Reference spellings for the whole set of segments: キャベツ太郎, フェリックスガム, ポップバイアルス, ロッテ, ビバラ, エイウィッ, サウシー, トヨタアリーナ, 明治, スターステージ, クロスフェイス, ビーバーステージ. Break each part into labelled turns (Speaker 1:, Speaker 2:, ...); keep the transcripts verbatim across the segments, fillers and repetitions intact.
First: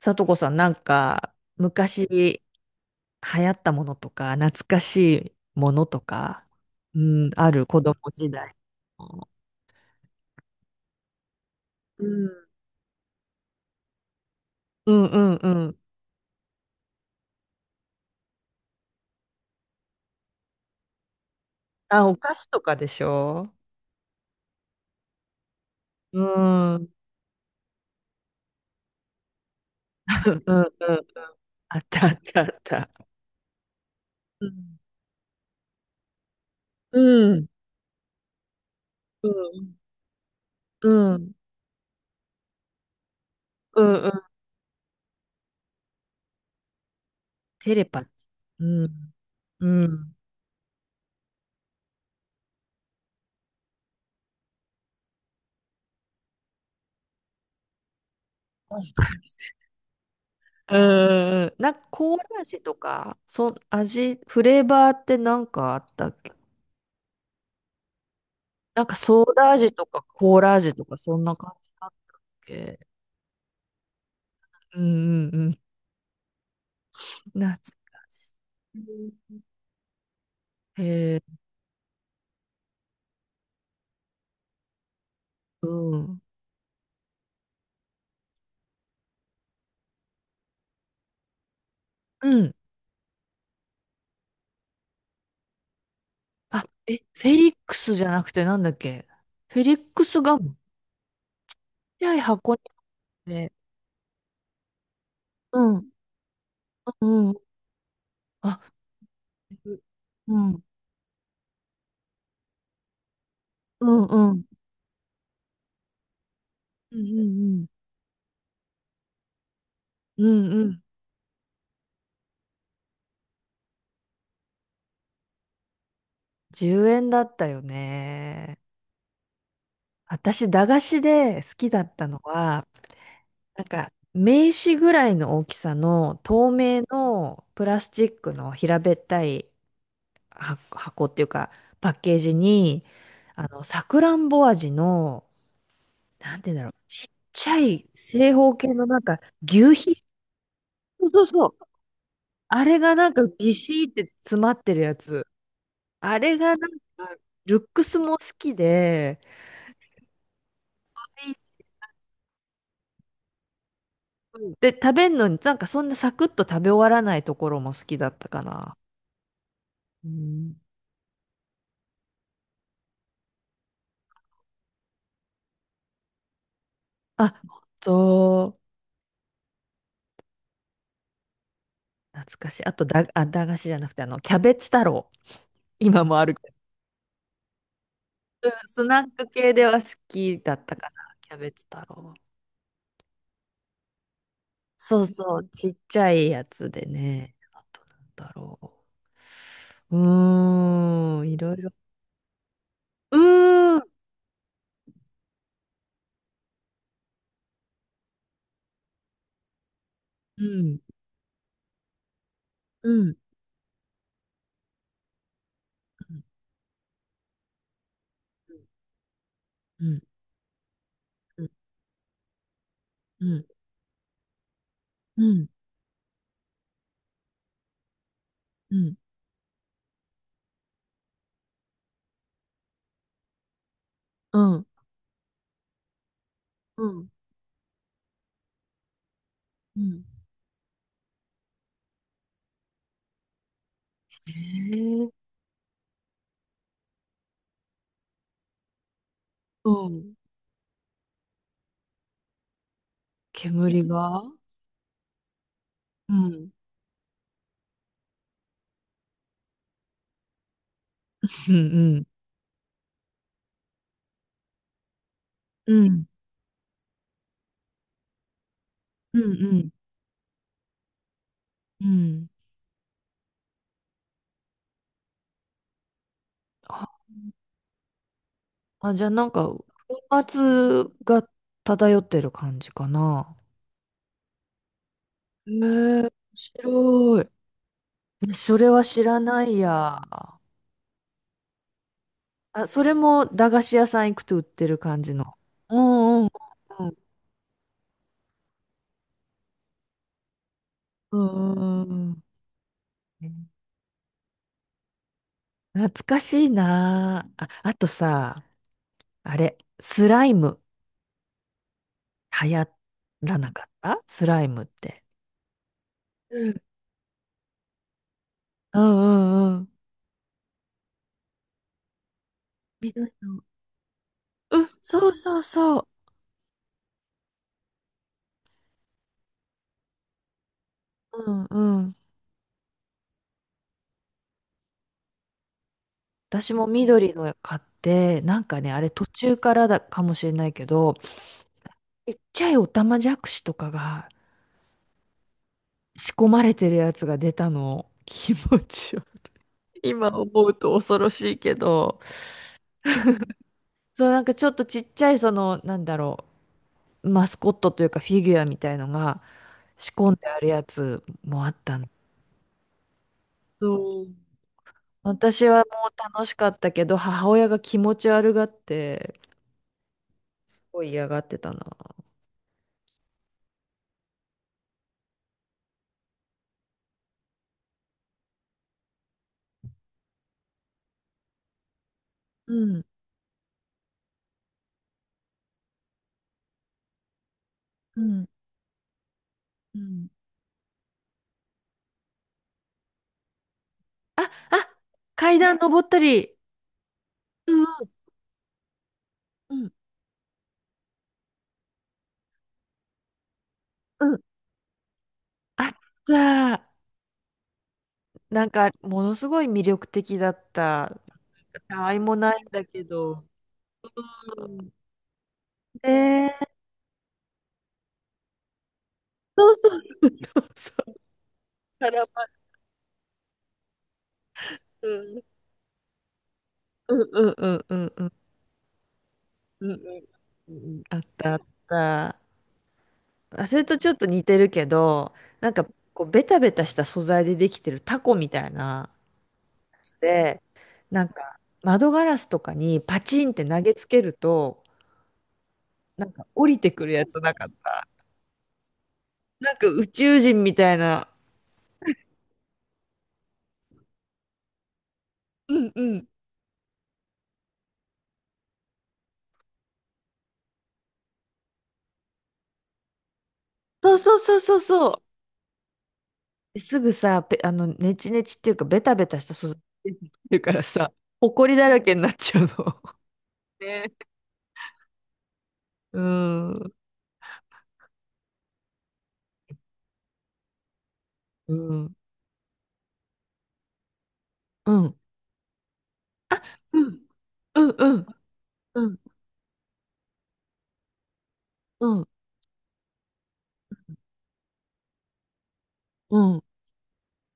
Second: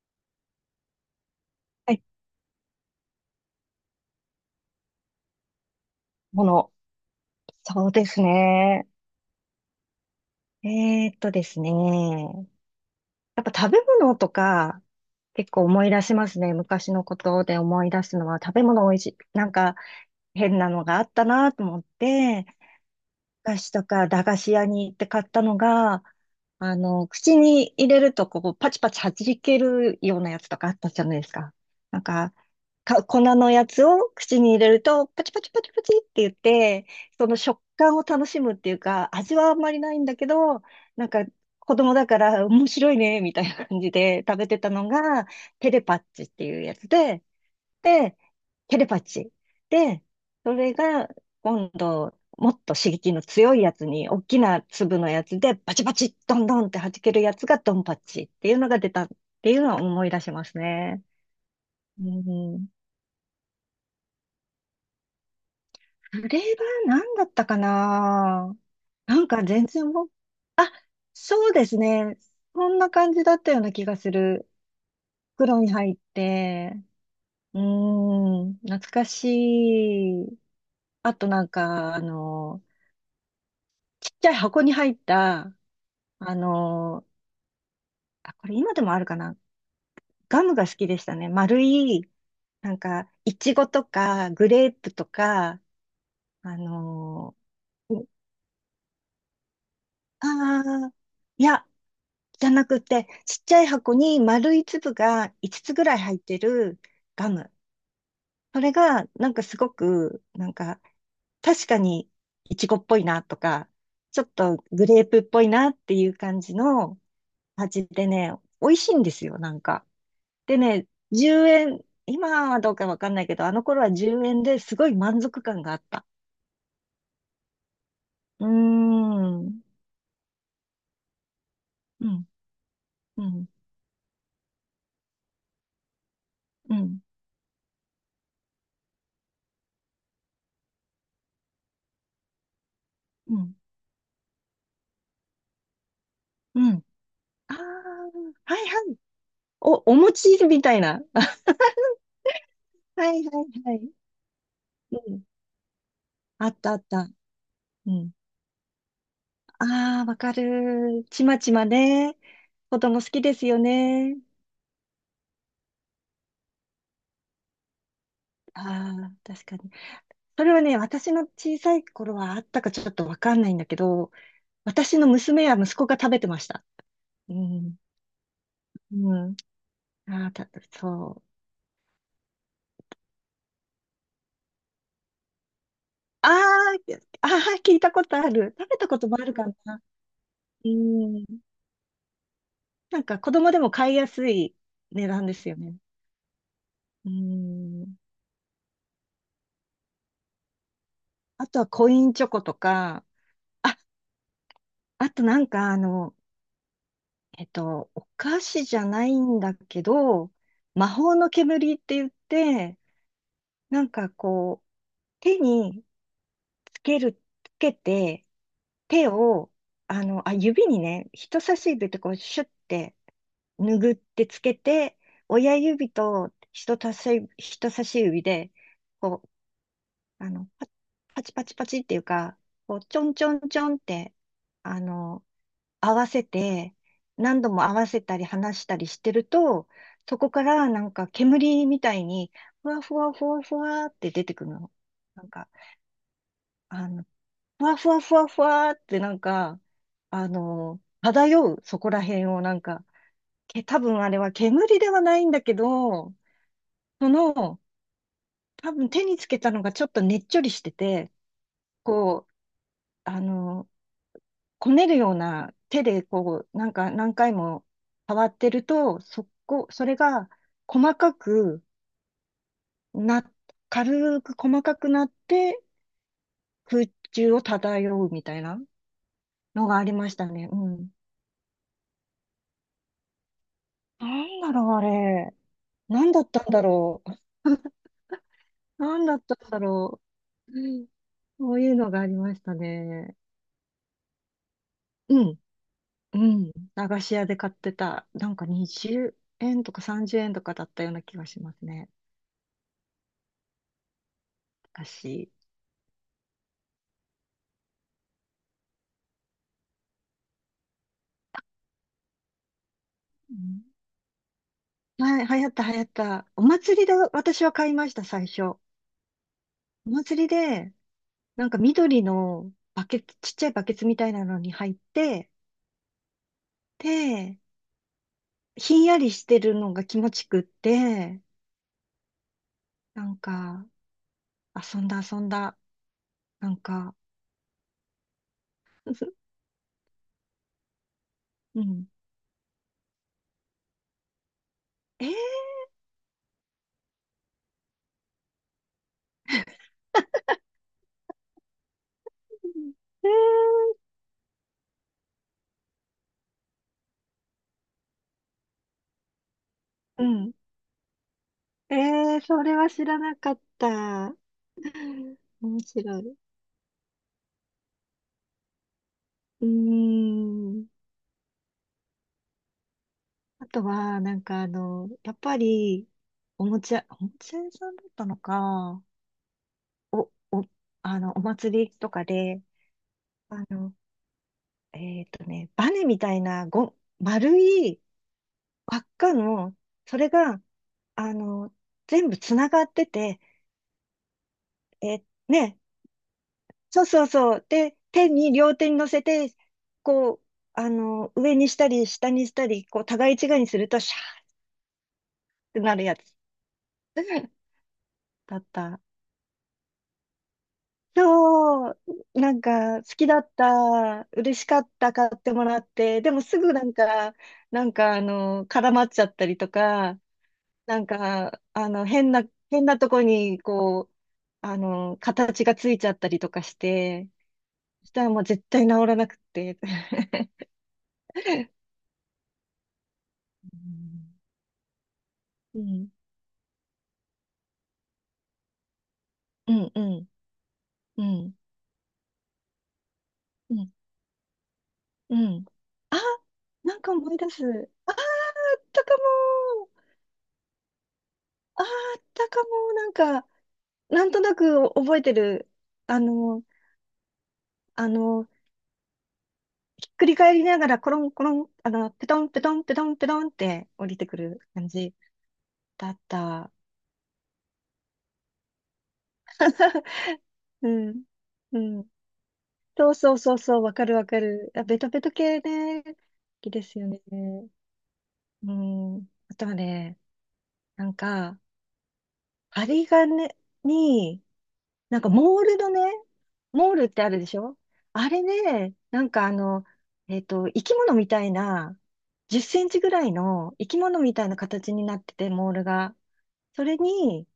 Speaker 1: さとこさん、なんか、
Speaker 2: はい、
Speaker 1: 昔流行ったものとか、懐かしいものと
Speaker 2: も
Speaker 1: か、
Speaker 2: の。
Speaker 1: うん、ある子
Speaker 2: そう
Speaker 1: 供
Speaker 2: です
Speaker 1: 時代
Speaker 2: ね。
Speaker 1: の。
Speaker 2: えーっとです
Speaker 1: うん。
Speaker 2: ね。やっぱ食べ物とか、
Speaker 1: うんうんう
Speaker 2: 結構
Speaker 1: ん。
Speaker 2: 思い出しますね。昔のことで思い出すのは、食べ物美味しい。なんか変なのがあったなと思っ
Speaker 1: あ、お菓子
Speaker 2: て、
Speaker 1: とかでし
Speaker 2: お
Speaker 1: ょ
Speaker 2: 菓子とか駄菓子屋に行って買ったのが、
Speaker 1: うん。
Speaker 2: あ
Speaker 1: うん
Speaker 2: の、口に入れるとこうパチパチ弾けるようなやつ
Speaker 1: う
Speaker 2: と
Speaker 1: んう
Speaker 2: かあったじゃ
Speaker 1: ん。
Speaker 2: ないですか。
Speaker 1: あっ
Speaker 2: なん
Speaker 1: たあっ
Speaker 2: か、
Speaker 1: たあっ
Speaker 2: か、
Speaker 1: た。
Speaker 2: 粉のやつを口
Speaker 1: う
Speaker 2: に入れ
Speaker 1: ん。
Speaker 2: るとパチパチパチパチって言って、
Speaker 1: う
Speaker 2: その
Speaker 1: ん。
Speaker 2: 食感を楽しむっていうか、
Speaker 1: う
Speaker 2: 味はあんま
Speaker 1: ん
Speaker 2: りないんだけど、
Speaker 1: う
Speaker 2: なんか
Speaker 1: ん。
Speaker 2: 子供だから面白いね、みたいな感
Speaker 1: う
Speaker 2: じ
Speaker 1: んう
Speaker 2: で
Speaker 1: ん。
Speaker 2: 食べてたのが、テレパッチっていうやつで、
Speaker 1: テレパチ。
Speaker 2: で、テ
Speaker 1: う
Speaker 2: レパ
Speaker 1: ん。
Speaker 2: チー。
Speaker 1: う
Speaker 2: で、
Speaker 1: ん。
Speaker 2: それが今度、もっと刺激の強いやつに、大きな粒のやつで、バチバチ、ドンドンって弾けるやつがドンパチっていうの
Speaker 1: う
Speaker 2: が出た
Speaker 1: ん
Speaker 2: っていうのは思い出します
Speaker 1: う
Speaker 2: ね。
Speaker 1: んうん。なんか、
Speaker 2: う
Speaker 1: コーラ味
Speaker 2: ん。
Speaker 1: とか、そ、味、フレーバーってなんかあったっ
Speaker 2: そ
Speaker 1: け。
Speaker 2: れは何だったかな。
Speaker 1: なんか
Speaker 2: な
Speaker 1: ソ
Speaker 2: ん
Speaker 1: ー
Speaker 2: か
Speaker 1: ダ
Speaker 2: 全
Speaker 1: 味と
Speaker 2: 然
Speaker 1: か
Speaker 2: もう、
Speaker 1: コーラ味とかそんな
Speaker 2: そ
Speaker 1: 感
Speaker 2: うです
Speaker 1: じだっ
Speaker 2: ね。そん
Speaker 1: け。
Speaker 2: な感じだったような気がする。
Speaker 1: うんうんうん。
Speaker 2: 袋に入って、
Speaker 1: 懐
Speaker 2: う
Speaker 1: かし
Speaker 2: ーん、懐か
Speaker 1: い。
Speaker 2: しい。
Speaker 1: へ
Speaker 2: あ
Speaker 1: え、
Speaker 2: となんか、あの、ちっちゃい箱に入った、
Speaker 1: うん。
Speaker 2: あのーあ、これ今でもあるかな。ガムが好きでしたね。丸い、
Speaker 1: うん。
Speaker 2: なんか、いちごとか、グレープとか、あ
Speaker 1: あ、え、フェ
Speaker 2: の
Speaker 1: リックスじ
Speaker 2: ー
Speaker 1: ゃなくてなんだっけ。フェリックスガム。ちっ
Speaker 2: ああいや、
Speaker 1: ちゃい
Speaker 2: じゃ
Speaker 1: 箱に
Speaker 2: な
Speaker 1: あ
Speaker 2: くて、
Speaker 1: っ
Speaker 2: ちっ
Speaker 1: て。
Speaker 2: ちゃい箱に丸い粒が
Speaker 1: う
Speaker 2: いつつつぐ
Speaker 1: ん、
Speaker 2: らい入ってる
Speaker 1: うん、
Speaker 2: ガ
Speaker 1: う
Speaker 2: ム。
Speaker 1: ん。
Speaker 2: それ
Speaker 1: あ、
Speaker 2: が、なんかすごく、
Speaker 1: う
Speaker 2: なん
Speaker 1: ん、
Speaker 2: か、確かにいちごっぽいなとか、
Speaker 1: うん、
Speaker 2: ちょっ
Speaker 1: うん。
Speaker 2: とグレープっぽいなっていう感じ
Speaker 1: う
Speaker 2: の
Speaker 1: ん、うん、うん。
Speaker 2: 味でね、美味しいんですよ、なんか。
Speaker 1: うん、
Speaker 2: で
Speaker 1: うん。
Speaker 2: ね、じゅうえん、今はどうかわかんないけど、あの頃はじゅうえんですごい満足感があった。
Speaker 1: じゅうえんだったよ
Speaker 2: うー
Speaker 1: ね。
Speaker 2: ん、
Speaker 1: 私、駄菓子で好きだっ
Speaker 2: う
Speaker 1: たの
Speaker 2: ん、
Speaker 1: は、
Speaker 2: うん、
Speaker 1: なんか、名刺ぐらいの大きさの透
Speaker 2: う
Speaker 1: 明
Speaker 2: ん、
Speaker 1: のプラスチックの平べったいは箱っていうか、パッケージに、
Speaker 2: う
Speaker 1: あ
Speaker 2: ん、
Speaker 1: の、さくらんぼ味の、なんて言うん
Speaker 2: う
Speaker 1: だろう、
Speaker 2: ん。
Speaker 1: ちっち
Speaker 2: あ
Speaker 1: ゃ
Speaker 2: あ、
Speaker 1: い正方
Speaker 2: はい
Speaker 1: 形の
Speaker 2: はい。
Speaker 1: なんか、牛
Speaker 2: お、お
Speaker 1: 皮、
Speaker 2: 餅みたいな。
Speaker 1: そうそうそう。あれが
Speaker 2: は
Speaker 1: なんか
Speaker 2: いは
Speaker 1: ビ
Speaker 2: いは
Speaker 1: シー
Speaker 2: い。
Speaker 1: って詰まってるや
Speaker 2: うん。
Speaker 1: つ。あれ
Speaker 2: あっ
Speaker 1: がな
Speaker 2: たあ
Speaker 1: ん
Speaker 2: った。
Speaker 1: か、ルック
Speaker 2: う
Speaker 1: ス
Speaker 2: ん。
Speaker 1: も好きで、
Speaker 2: ああ、わかる。ちまちまね。子供好きですよね。
Speaker 1: で、食べんのになんかそんなサクッと食べ終わらないところも好きだったかな。
Speaker 2: ああ、確かに。
Speaker 1: う
Speaker 2: それ
Speaker 1: ん、
Speaker 2: はね、私の小さい頃はあったかちょっとわかんないんだけど、私の娘や息子が食べてました。
Speaker 1: あ、
Speaker 2: う
Speaker 1: 本
Speaker 2: ん。
Speaker 1: 当、
Speaker 2: うん。ああ、た、そう。
Speaker 1: 懐かしい。あとだ、あ、駄菓子じゃなくて、あの、キャベツ太郎。今もあ
Speaker 2: あ
Speaker 1: るけど。
Speaker 2: あ、ああ、聞いたことあ
Speaker 1: うん、
Speaker 2: る。食べ
Speaker 1: ス
Speaker 2: たこ
Speaker 1: ナ
Speaker 2: と
Speaker 1: ッ
Speaker 2: もあ
Speaker 1: ク
Speaker 2: るか
Speaker 1: 系では
Speaker 2: な。
Speaker 1: 好きだっ
Speaker 2: う
Speaker 1: たかな、
Speaker 2: ん。
Speaker 1: キャベツ太郎。
Speaker 2: なんか子供でも買いやすい
Speaker 1: そう
Speaker 2: 値段で
Speaker 1: そう、
Speaker 2: すよ
Speaker 1: ちっ
Speaker 2: ね。
Speaker 1: ちゃいやつで
Speaker 2: う
Speaker 1: ね。あと、な
Speaker 2: ん。
Speaker 1: んだろう。うーん、い
Speaker 2: あ
Speaker 1: ろい
Speaker 2: とは
Speaker 1: ろ。
Speaker 2: コインチョコとか、
Speaker 1: うー
Speaker 2: あ、
Speaker 1: ん、
Speaker 2: あとなんかあの、えっと、お菓子じゃないんだけど、
Speaker 1: うん、
Speaker 2: 魔法の煙って言って、
Speaker 1: うん、
Speaker 2: なんかこう、手につける、つけて、手を、
Speaker 1: うん、
Speaker 2: あの、あ、指にね、人
Speaker 1: う
Speaker 2: 差し指ってこう、シュッて、
Speaker 1: ん、
Speaker 2: 拭ってつけて、
Speaker 1: うん、うん、
Speaker 2: 親指と人差し、人差し指で、
Speaker 1: うん、うん、
Speaker 2: こう、あの、パパチパチパチっていうか、こう、ちょんちょんちょんって、
Speaker 1: うん、
Speaker 2: あの、合わせて、
Speaker 1: うん。
Speaker 2: 何度も合わせたり離したりしてると、
Speaker 1: うん、
Speaker 2: そこからなんか煙みたいに、ふわふわふわふわって出
Speaker 1: え
Speaker 2: てくるの。
Speaker 1: ー、
Speaker 2: なんか、あの、ふわふわふわふわってなんか、
Speaker 1: うん。
Speaker 2: あの、漂う、そこら辺をなんか、け、多
Speaker 1: 煙
Speaker 2: 分あれ
Speaker 1: が、
Speaker 2: は煙ではないんだけ
Speaker 1: う
Speaker 2: ど、
Speaker 1: ん、
Speaker 2: その、多分手につけたのがちょっとねっちょりしてて、
Speaker 1: うん、うん、
Speaker 2: こう、あの、こねるような
Speaker 1: う
Speaker 2: 手で
Speaker 1: ん、
Speaker 2: こう、なんか何回も触ってると、
Speaker 1: うん、う
Speaker 2: そこ、
Speaker 1: ん、
Speaker 2: それが細かく
Speaker 1: うん。
Speaker 2: な、軽く細かくなって空
Speaker 1: あ、
Speaker 2: 中を漂うみたいな
Speaker 1: あじゃあなんか、
Speaker 2: のがあり
Speaker 1: 粉
Speaker 2: ましたね。う
Speaker 1: 末
Speaker 2: ん。
Speaker 1: が漂ってる感じかな。
Speaker 2: なんだろう、あれ。
Speaker 1: へえ、
Speaker 2: な
Speaker 1: 面
Speaker 2: んだったんだろ
Speaker 1: 白い。えそれは
Speaker 2: う。な
Speaker 1: 知
Speaker 2: んだ
Speaker 1: ら
Speaker 2: った
Speaker 1: な
Speaker 2: ん
Speaker 1: い
Speaker 2: だろ
Speaker 1: や。
Speaker 2: う。うん、そういうのがありました
Speaker 1: あ、それ
Speaker 2: ね。
Speaker 1: も駄菓子屋さん行くと売ってる感じ
Speaker 2: う
Speaker 1: の。
Speaker 2: ん。
Speaker 1: う
Speaker 2: う
Speaker 1: んうん
Speaker 2: ん、
Speaker 1: う
Speaker 2: 駄
Speaker 1: ん
Speaker 2: 菓子屋で買ってた、なんかにじゅうえんとかさんじゅうえんとかだったような
Speaker 1: う
Speaker 2: 気がします
Speaker 1: ん
Speaker 2: ね。
Speaker 1: うん、
Speaker 2: 昔。
Speaker 1: 懐かしいなあ。あ、あとさ、あれ、スライム流行
Speaker 2: う
Speaker 1: らなか
Speaker 2: ん、
Speaker 1: ったスライムって。
Speaker 2: はい、流行った流行った。お
Speaker 1: うん
Speaker 2: 祭りで私は買いました、最初。
Speaker 1: うんうんうん。
Speaker 2: お祭りで、なんか緑のバ
Speaker 1: 緑
Speaker 2: ケツ、ちっ
Speaker 1: の、
Speaker 2: ちゃいバケツみたいなのに
Speaker 1: うん、
Speaker 2: 入っ
Speaker 1: そう
Speaker 2: て、
Speaker 1: そうそう。
Speaker 2: で、ひんやりしてるのが気持ちくって、
Speaker 1: うんうん。
Speaker 2: なんか、遊んだ遊んだ。な
Speaker 1: 私
Speaker 2: ん
Speaker 1: も
Speaker 2: か、
Speaker 1: 緑の買って、なんかね、あれ途 中からだかもしれないけど、
Speaker 2: うん。
Speaker 1: ちっちゃいオタマジャクシとかが
Speaker 2: えー、
Speaker 1: 仕込まれてるやつが出たの。気持ちよ。今思うと恐ろしいけど。
Speaker 2: え
Speaker 1: そう、なんかちょっとちっちゃいその、なんだろう、マスコットというかフィギュアみたいのが仕
Speaker 2: ー、う
Speaker 1: 込んで
Speaker 2: ん。
Speaker 1: あるやつもあっ
Speaker 2: え
Speaker 1: たの。
Speaker 2: ー、それは知らなかっ
Speaker 1: そう。
Speaker 2: た。
Speaker 1: 私は
Speaker 2: 面
Speaker 1: もう
Speaker 2: 白い。
Speaker 1: 楽しかったけど、母親が気持ち悪がって、
Speaker 2: うー
Speaker 1: す
Speaker 2: ん。
Speaker 1: ごい嫌がってたな。
Speaker 2: あとは、なんかあの、やっぱり、おもちゃ、おもちゃ屋さんだったのか、お、お、あの、お祭りとかで、
Speaker 1: うん、
Speaker 2: あの、えっとね、バネみたいな、ご、丸い
Speaker 1: うん、
Speaker 2: 輪っかの、
Speaker 1: う
Speaker 2: そ
Speaker 1: ん。
Speaker 2: れが、あの、全部つながってて、
Speaker 1: あ、あ、
Speaker 2: え、
Speaker 1: 階段
Speaker 2: ね、
Speaker 1: 登ったり。
Speaker 2: そうそうそう。
Speaker 1: う
Speaker 2: で、
Speaker 1: ん
Speaker 2: 手に、両手に乗せて、
Speaker 1: うん
Speaker 2: こう、あの、上にしたり、下にしたり、こう、互い違いにすると、シャ
Speaker 1: うんうん。
Speaker 2: ーって
Speaker 1: あっ
Speaker 2: なるやつ。
Speaker 1: た。
Speaker 2: だっ
Speaker 1: なんか、
Speaker 2: た。
Speaker 1: ものすごい魅力的だった。
Speaker 2: そう、
Speaker 1: たわいも
Speaker 2: な
Speaker 1: な
Speaker 2: ん
Speaker 1: いんだ
Speaker 2: か好
Speaker 1: け
Speaker 2: きだ
Speaker 1: ど。
Speaker 2: った、嬉
Speaker 1: う
Speaker 2: しかっ
Speaker 1: ん。
Speaker 2: た、買ってもらって、でも
Speaker 1: ね
Speaker 2: すぐ
Speaker 1: え。
Speaker 2: なんか、なんかあの、絡まっちゃったりと
Speaker 1: そうそうそ
Speaker 2: か、
Speaker 1: うそうそ
Speaker 2: なん
Speaker 1: う。
Speaker 2: か、あの、
Speaker 1: 絡
Speaker 2: 変な、
Speaker 1: まる。
Speaker 2: 変なとこに、こう、あ
Speaker 1: う
Speaker 2: の、
Speaker 1: ん
Speaker 2: 形がついちゃったりとかし
Speaker 1: うん
Speaker 2: て、
Speaker 1: うんうんう
Speaker 2: そし
Speaker 1: ん
Speaker 2: た
Speaker 1: う
Speaker 2: ら
Speaker 1: ん
Speaker 2: もう絶対治らなくて。
Speaker 1: うんうんうん。あったあ った。あ、そ
Speaker 2: う
Speaker 1: れとちょっ
Speaker 2: ん
Speaker 1: と似てるけど、なんか、こ
Speaker 2: う
Speaker 1: う、ベタベタした素材でできてるタコみたいな
Speaker 2: ん、うん、
Speaker 1: や
Speaker 2: う
Speaker 1: つ
Speaker 2: ん、
Speaker 1: で、
Speaker 2: う
Speaker 1: なん
Speaker 2: ん、
Speaker 1: か、窓ガラスとかにパチンって
Speaker 2: う
Speaker 1: 投
Speaker 2: ん、
Speaker 1: げつけると、
Speaker 2: あ、
Speaker 1: なんか降りて
Speaker 2: なん
Speaker 1: くる
Speaker 2: か
Speaker 1: や
Speaker 2: 思い
Speaker 1: つ
Speaker 2: 出
Speaker 1: な
Speaker 2: す。
Speaker 1: かった。
Speaker 2: あったか
Speaker 1: なんか
Speaker 2: も。
Speaker 1: 宇宙人みたいな。
Speaker 2: あーあったかも、なんか、なんとなく覚えてる。
Speaker 1: うんう
Speaker 2: あ
Speaker 1: ん。
Speaker 2: の、あの、ひっくり返りながら、コロンコロン、あの、ペトンペトンペトンペトンって降
Speaker 1: そ
Speaker 2: り
Speaker 1: う
Speaker 2: て
Speaker 1: そ
Speaker 2: く
Speaker 1: うそう
Speaker 2: る
Speaker 1: そう
Speaker 2: 感
Speaker 1: そ
Speaker 2: じ
Speaker 1: う。
Speaker 2: だった。
Speaker 1: ですぐさ、ペあの、ネチネチっていうか、ベタベタした素材っていうから
Speaker 2: う
Speaker 1: さ、
Speaker 2: ん。
Speaker 1: ほこり
Speaker 2: う
Speaker 1: だら
Speaker 2: ん。
Speaker 1: けになっちゃうの。
Speaker 2: そう そうそうそう、わか
Speaker 1: ね。
Speaker 2: るわかる。あ、ベトベト系ね、好
Speaker 1: う
Speaker 2: きで
Speaker 1: ん。
Speaker 2: すよね。うん。あとはね、なんか、
Speaker 1: うん。
Speaker 2: 針金に、
Speaker 1: うん。
Speaker 2: なんかモールのね、モールっ
Speaker 1: う
Speaker 2: て
Speaker 1: ん。
Speaker 2: あるでしょ？
Speaker 1: うん。うん。
Speaker 2: あれね、
Speaker 1: うん。
Speaker 2: なんかあの、えっと、生き物みたいな、
Speaker 1: うん。
Speaker 2: じゅっセンチぐらいの生き物みたいな形になってて、モールが。
Speaker 1: うん
Speaker 2: それに、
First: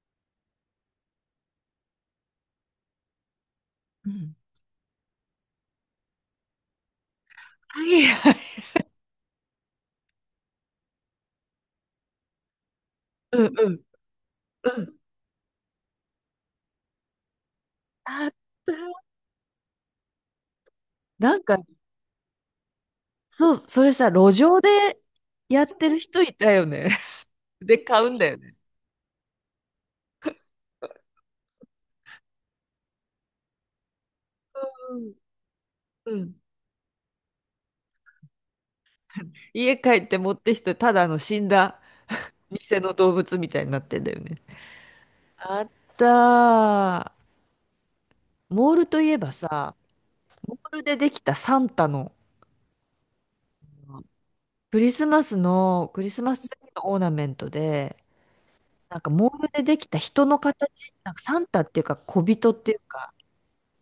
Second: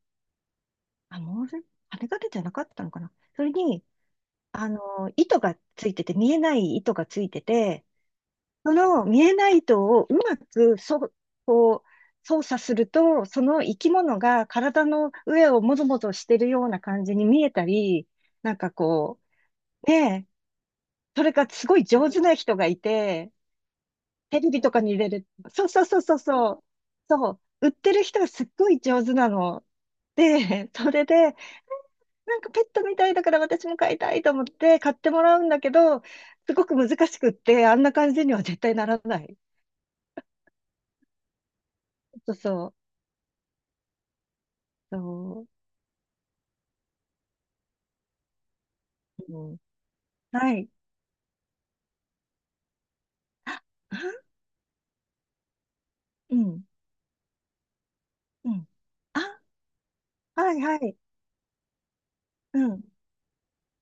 Speaker 2: あ、モール、羽が出じゃなかったのかな、それに、
Speaker 1: うん
Speaker 2: あの、糸がついてて、見えない糸がついて
Speaker 1: は
Speaker 2: て、
Speaker 1: いはい。
Speaker 2: その見えない糸をうまく、そ、こう、操作すると、
Speaker 1: う
Speaker 2: そ
Speaker 1: ん
Speaker 2: の
Speaker 1: う
Speaker 2: 生
Speaker 1: ん。
Speaker 2: き物が
Speaker 1: う
Speaker 2: 体
Speaker 1: ん。
Speaker 2: の上をもぞもぞしてるような感じに見えたり、
Speaker 1: あっ
Speaker 2: なんか
Speaker 1: た。
Speaker 2: こう、ねえ、それ
Speaker 1: なん
Speaker 2: が
Speaker 1: か、
Speaker 2: すごい上手な人がいて、
Speaker 1: そう、それさ、路
Speaker 2: テレ
Speaker 1: 上
Speaker 2: ビ
Speaker 1: で
Speaker 2: とかに入れる。
Speaker 1: や
Speaker 2: そ
Speaker 1: っ
Speaker 2: うそう
Speaker 1: てる
Speaker 2: そうそう
Speaker 1: 人いた
Speaker 2: そう。
Speaker 1: よね。
Speaker 2: そ う、売っ
Speaker 1: で、
Speaker 2: てる
Speaker 1: 買うん
Speaker 2: 人
Speaker 1: だ
Speaker 2: が
Speaker 1: よ
Speaker 2: すっ
Speaker 1: ね。
Speaker 2: ごい上手なの。で、それで、なんかペットみたいだから私も飼いたいと思って買っ
Speaker 1: う
Speaker 2: て
Speaker 1: ん。
Speaker 2: もらうんだけど、
Speaker 1: うん。
Speaker 2: すごく難しくって、あんな感じには絶対ならない。
Speaker 1: 家帰って持ってきて、ただあの死んだ
Speaker 2: そう
Speaker 1: 偽
Speaker 2: そう。
Speaker 1: の動物みたいになってんだよね。
Speaker 2: そ
Speaker 1: あったー。モールといえば
Speaker 2: う、うん、
Speaker 1: さ、
Speaker 2: は
Speaker 1: モ
Speaker 2: い。
Speaker 1: ールでできたサンタの、
Speaker 2: あ、あ
Speaker 1: クリスマスの、クリス
Speaker 2: う
Speaker 1: マスツ
Speaker 2: ん、
Speaker 1: リーのオーナメントで、
Speaker 2: うん。
Speaker 1: なんかモー
Speaker 2: あ、
Speaker 1: ルでできた人の
Speaker 2: はいは
Speaker 1: 形、
Speaker 2: い。
Speaker 1: なんかサンタっていうか小人っ
Speaker 2: う
Speaker 1: ていう
Speaker 2: ん。
Speaker 1: か、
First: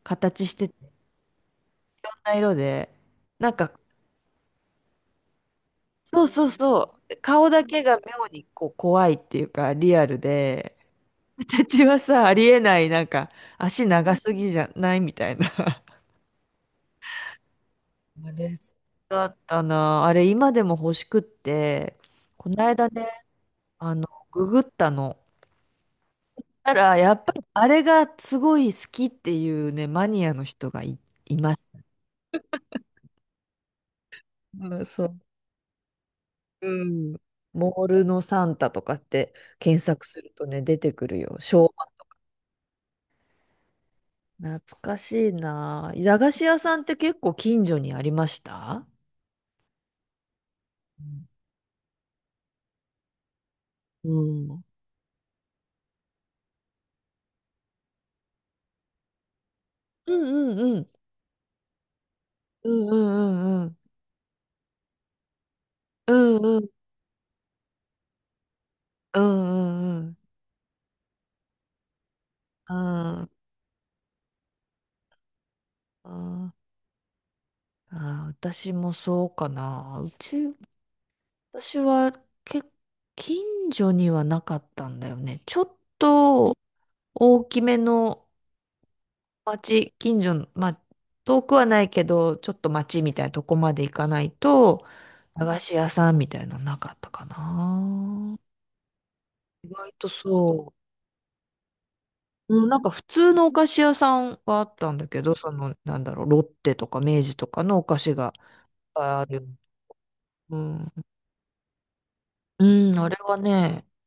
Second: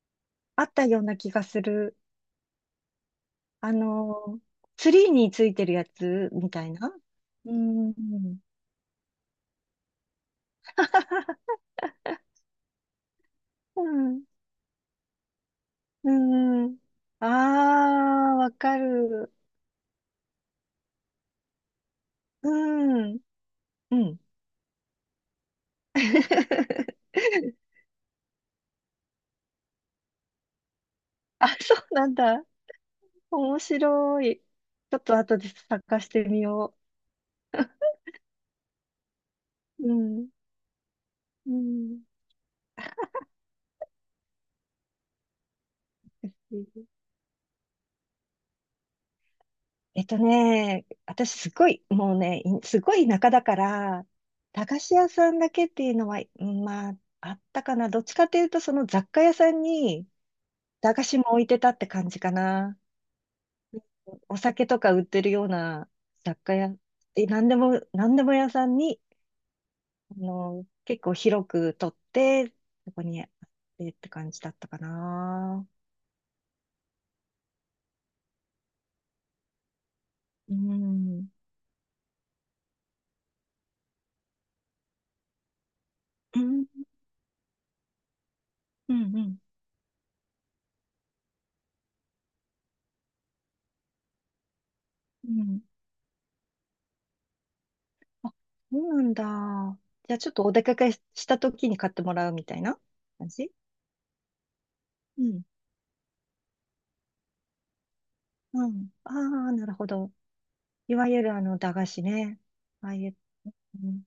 Speaker 1: 形し
Speaker 2: あ
Speaker 1: て
Speaker 2: っ
Speaker 1: て、
Speaker 2: た
Speaker 1: い
Speaker 2: ような気がする。
Speaker 1: ろんな色で、なんか、
Speaker 2: あの、ツリーについてるや
Speaker 1: そう
Speaker 2: つ
Speaker 1: そう
Speaker 2: みたいな。
Speaker 1: そう、顔
Speaker 2: う
Speaker 1: だけ
Speaker 2: ん。
Speaker 1: が妙にこう怖いっていうか、リアルで、私はさ、ありえない、なんか、
Speaker 2: う
Speaker 1: 足長
Speaker 2: ん。
Speaker 1: すぎじゃないみたいな。
Speaker 2: うん。あ
Speaker 1: あ
Speaker 2: あ、わ
Speaker 1: れ、
Speaker 2: か
Speaker 1: だ
Speaker 2: る。
Speaker 1: ったな。あれ、今でも欲しくって、この間
Speaker 2: う
Speaker 1: ね、
Speaker 2: ん。
Speaker 1: あ
Speaker 2: う
Speaker 1: の、
Speaker 2: ん。
Speaker 1: ググったの。たら、やっぱり、あれがすごい好きっていうね、マニアの人がい、い
Speaker 2: あ、
Speaker 1: まし
Speaker 2: そ
Speaker 1: た。
Speaker 2: うなんだ。面白い。
Speaker 1: うん
Speaker 2: ちょっ
Speaker 1: そ
Speaker 2: と
Speaker 1: う。
Speaker 2: 後で探してみよ
Speaker 1: うん。モールのサンタとかって検
Speaker 2: う。う
Speaker 1: 索す
Speaker 2: ん。
Speaker 1: るとね、出てくるよ。
Speaker 2: う
Speaker 1: 昭和。
Speaker 2: ん。
Speaker 1: 懐かしいな。駄菓子屋さんって結構近所にありました？
Speaker 2: えっとね、私すごい、もうね、いすごい田舎だから、
Speaker 1: うん。
Speaker 2: 駄菓子屋さんだけっていうのは、うん、まあ、あったかな。どっちかというと、その雑貨屋さんに
Speaker 1: うんうんうん。
Speaker 2: 駄菓子も置いてたって感じか
Speaker 1: う
Speaker 2: な。
Speaker 1: んうんうんうん。
Speaker 2: お酒とか売ってるような
Speaker 1: う
Speaker 2: 雑
Speaker 1: ん
Speaker 2: 貨
Speaker 1: うん
Speaker 2: 屋、え、なんでも、なんでも屋さんに、
Speaker 1: うんうんう
Speaker 2: あ
Speaker 1: ん。
Speaker 2: の、結構広く取って、
Speaker 1: あ
Speaker 2: そこにあっ
Speaker 1: ー、
Speaker 2: てって感じだったかな。
Speaker 1: あー、あー私もそうかな。うち、
Speaker 2: うん。
Speaker 1: 私は結近所にはなかったんだよね。ちょっ
Speaker 2: う
Speaker 1: と
Speaker 2: ん、
Speaker 1: 大きめの
Speaker 2: うん、うん。
Speaker 1: 町、近所の、まあ、遠くはないけど、ちょっと町みたいなとこまで行かないと、
Speaker 2: う
Speaker 1: 駄菓
Speaker 2: ん、
Speaker 1: 子屋さんみたいなのなかったか
Speaker 2: あ、
Speaker 1: な。
Speaker 2: そうなん
Speaker 1: 意
Speaker 2: だ。
Speaker 1: 外と
Speaker 2: じゃあちょっとお出
Speaker 1: そう。
Speaker 2: かけした時に買ってもらうみたい
Speaker 1: うん、な
Speaker 2: な
Speaker 1: んか普
Speaker 2: 感
Speaker 1: 通の
Speaker 2: じ。
Speaker 1: お菓子屋さんはあったんだけ
Speaker 2: う
Speaker 1: ど、
Speaker 2: ん。
Speaker 1: その、なんだろう、ロッテとか明治とかのお菓子がいっ
Speaker 2: うん。
Speaker 1: ぱい
Speaker 2: あ
Speaker 1: ある。
Speaker 2: あ、なるほど。
Speaker 1: うん、
Speaker 2: いわゆるあの、駄菓子ね。
Speaker 1: う
Speaker 2: ああ
Speaker 1: ん、
Speaker 2: い
Speaker 1: あ
Speaker 2: う、
Speaker 1: れはね、
Speaker 2: うん、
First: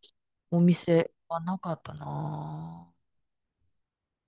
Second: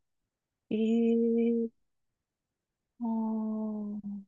Speaker 1: お
Speaker 2: え
Speaker 1: 店は
Speaker 2: え
Speaker 1: な
Speaker 2: ー、
Speaker 1: かったな
Speaker 2: ああ
Speaker 1: ぁ。
Speaker 2: ー、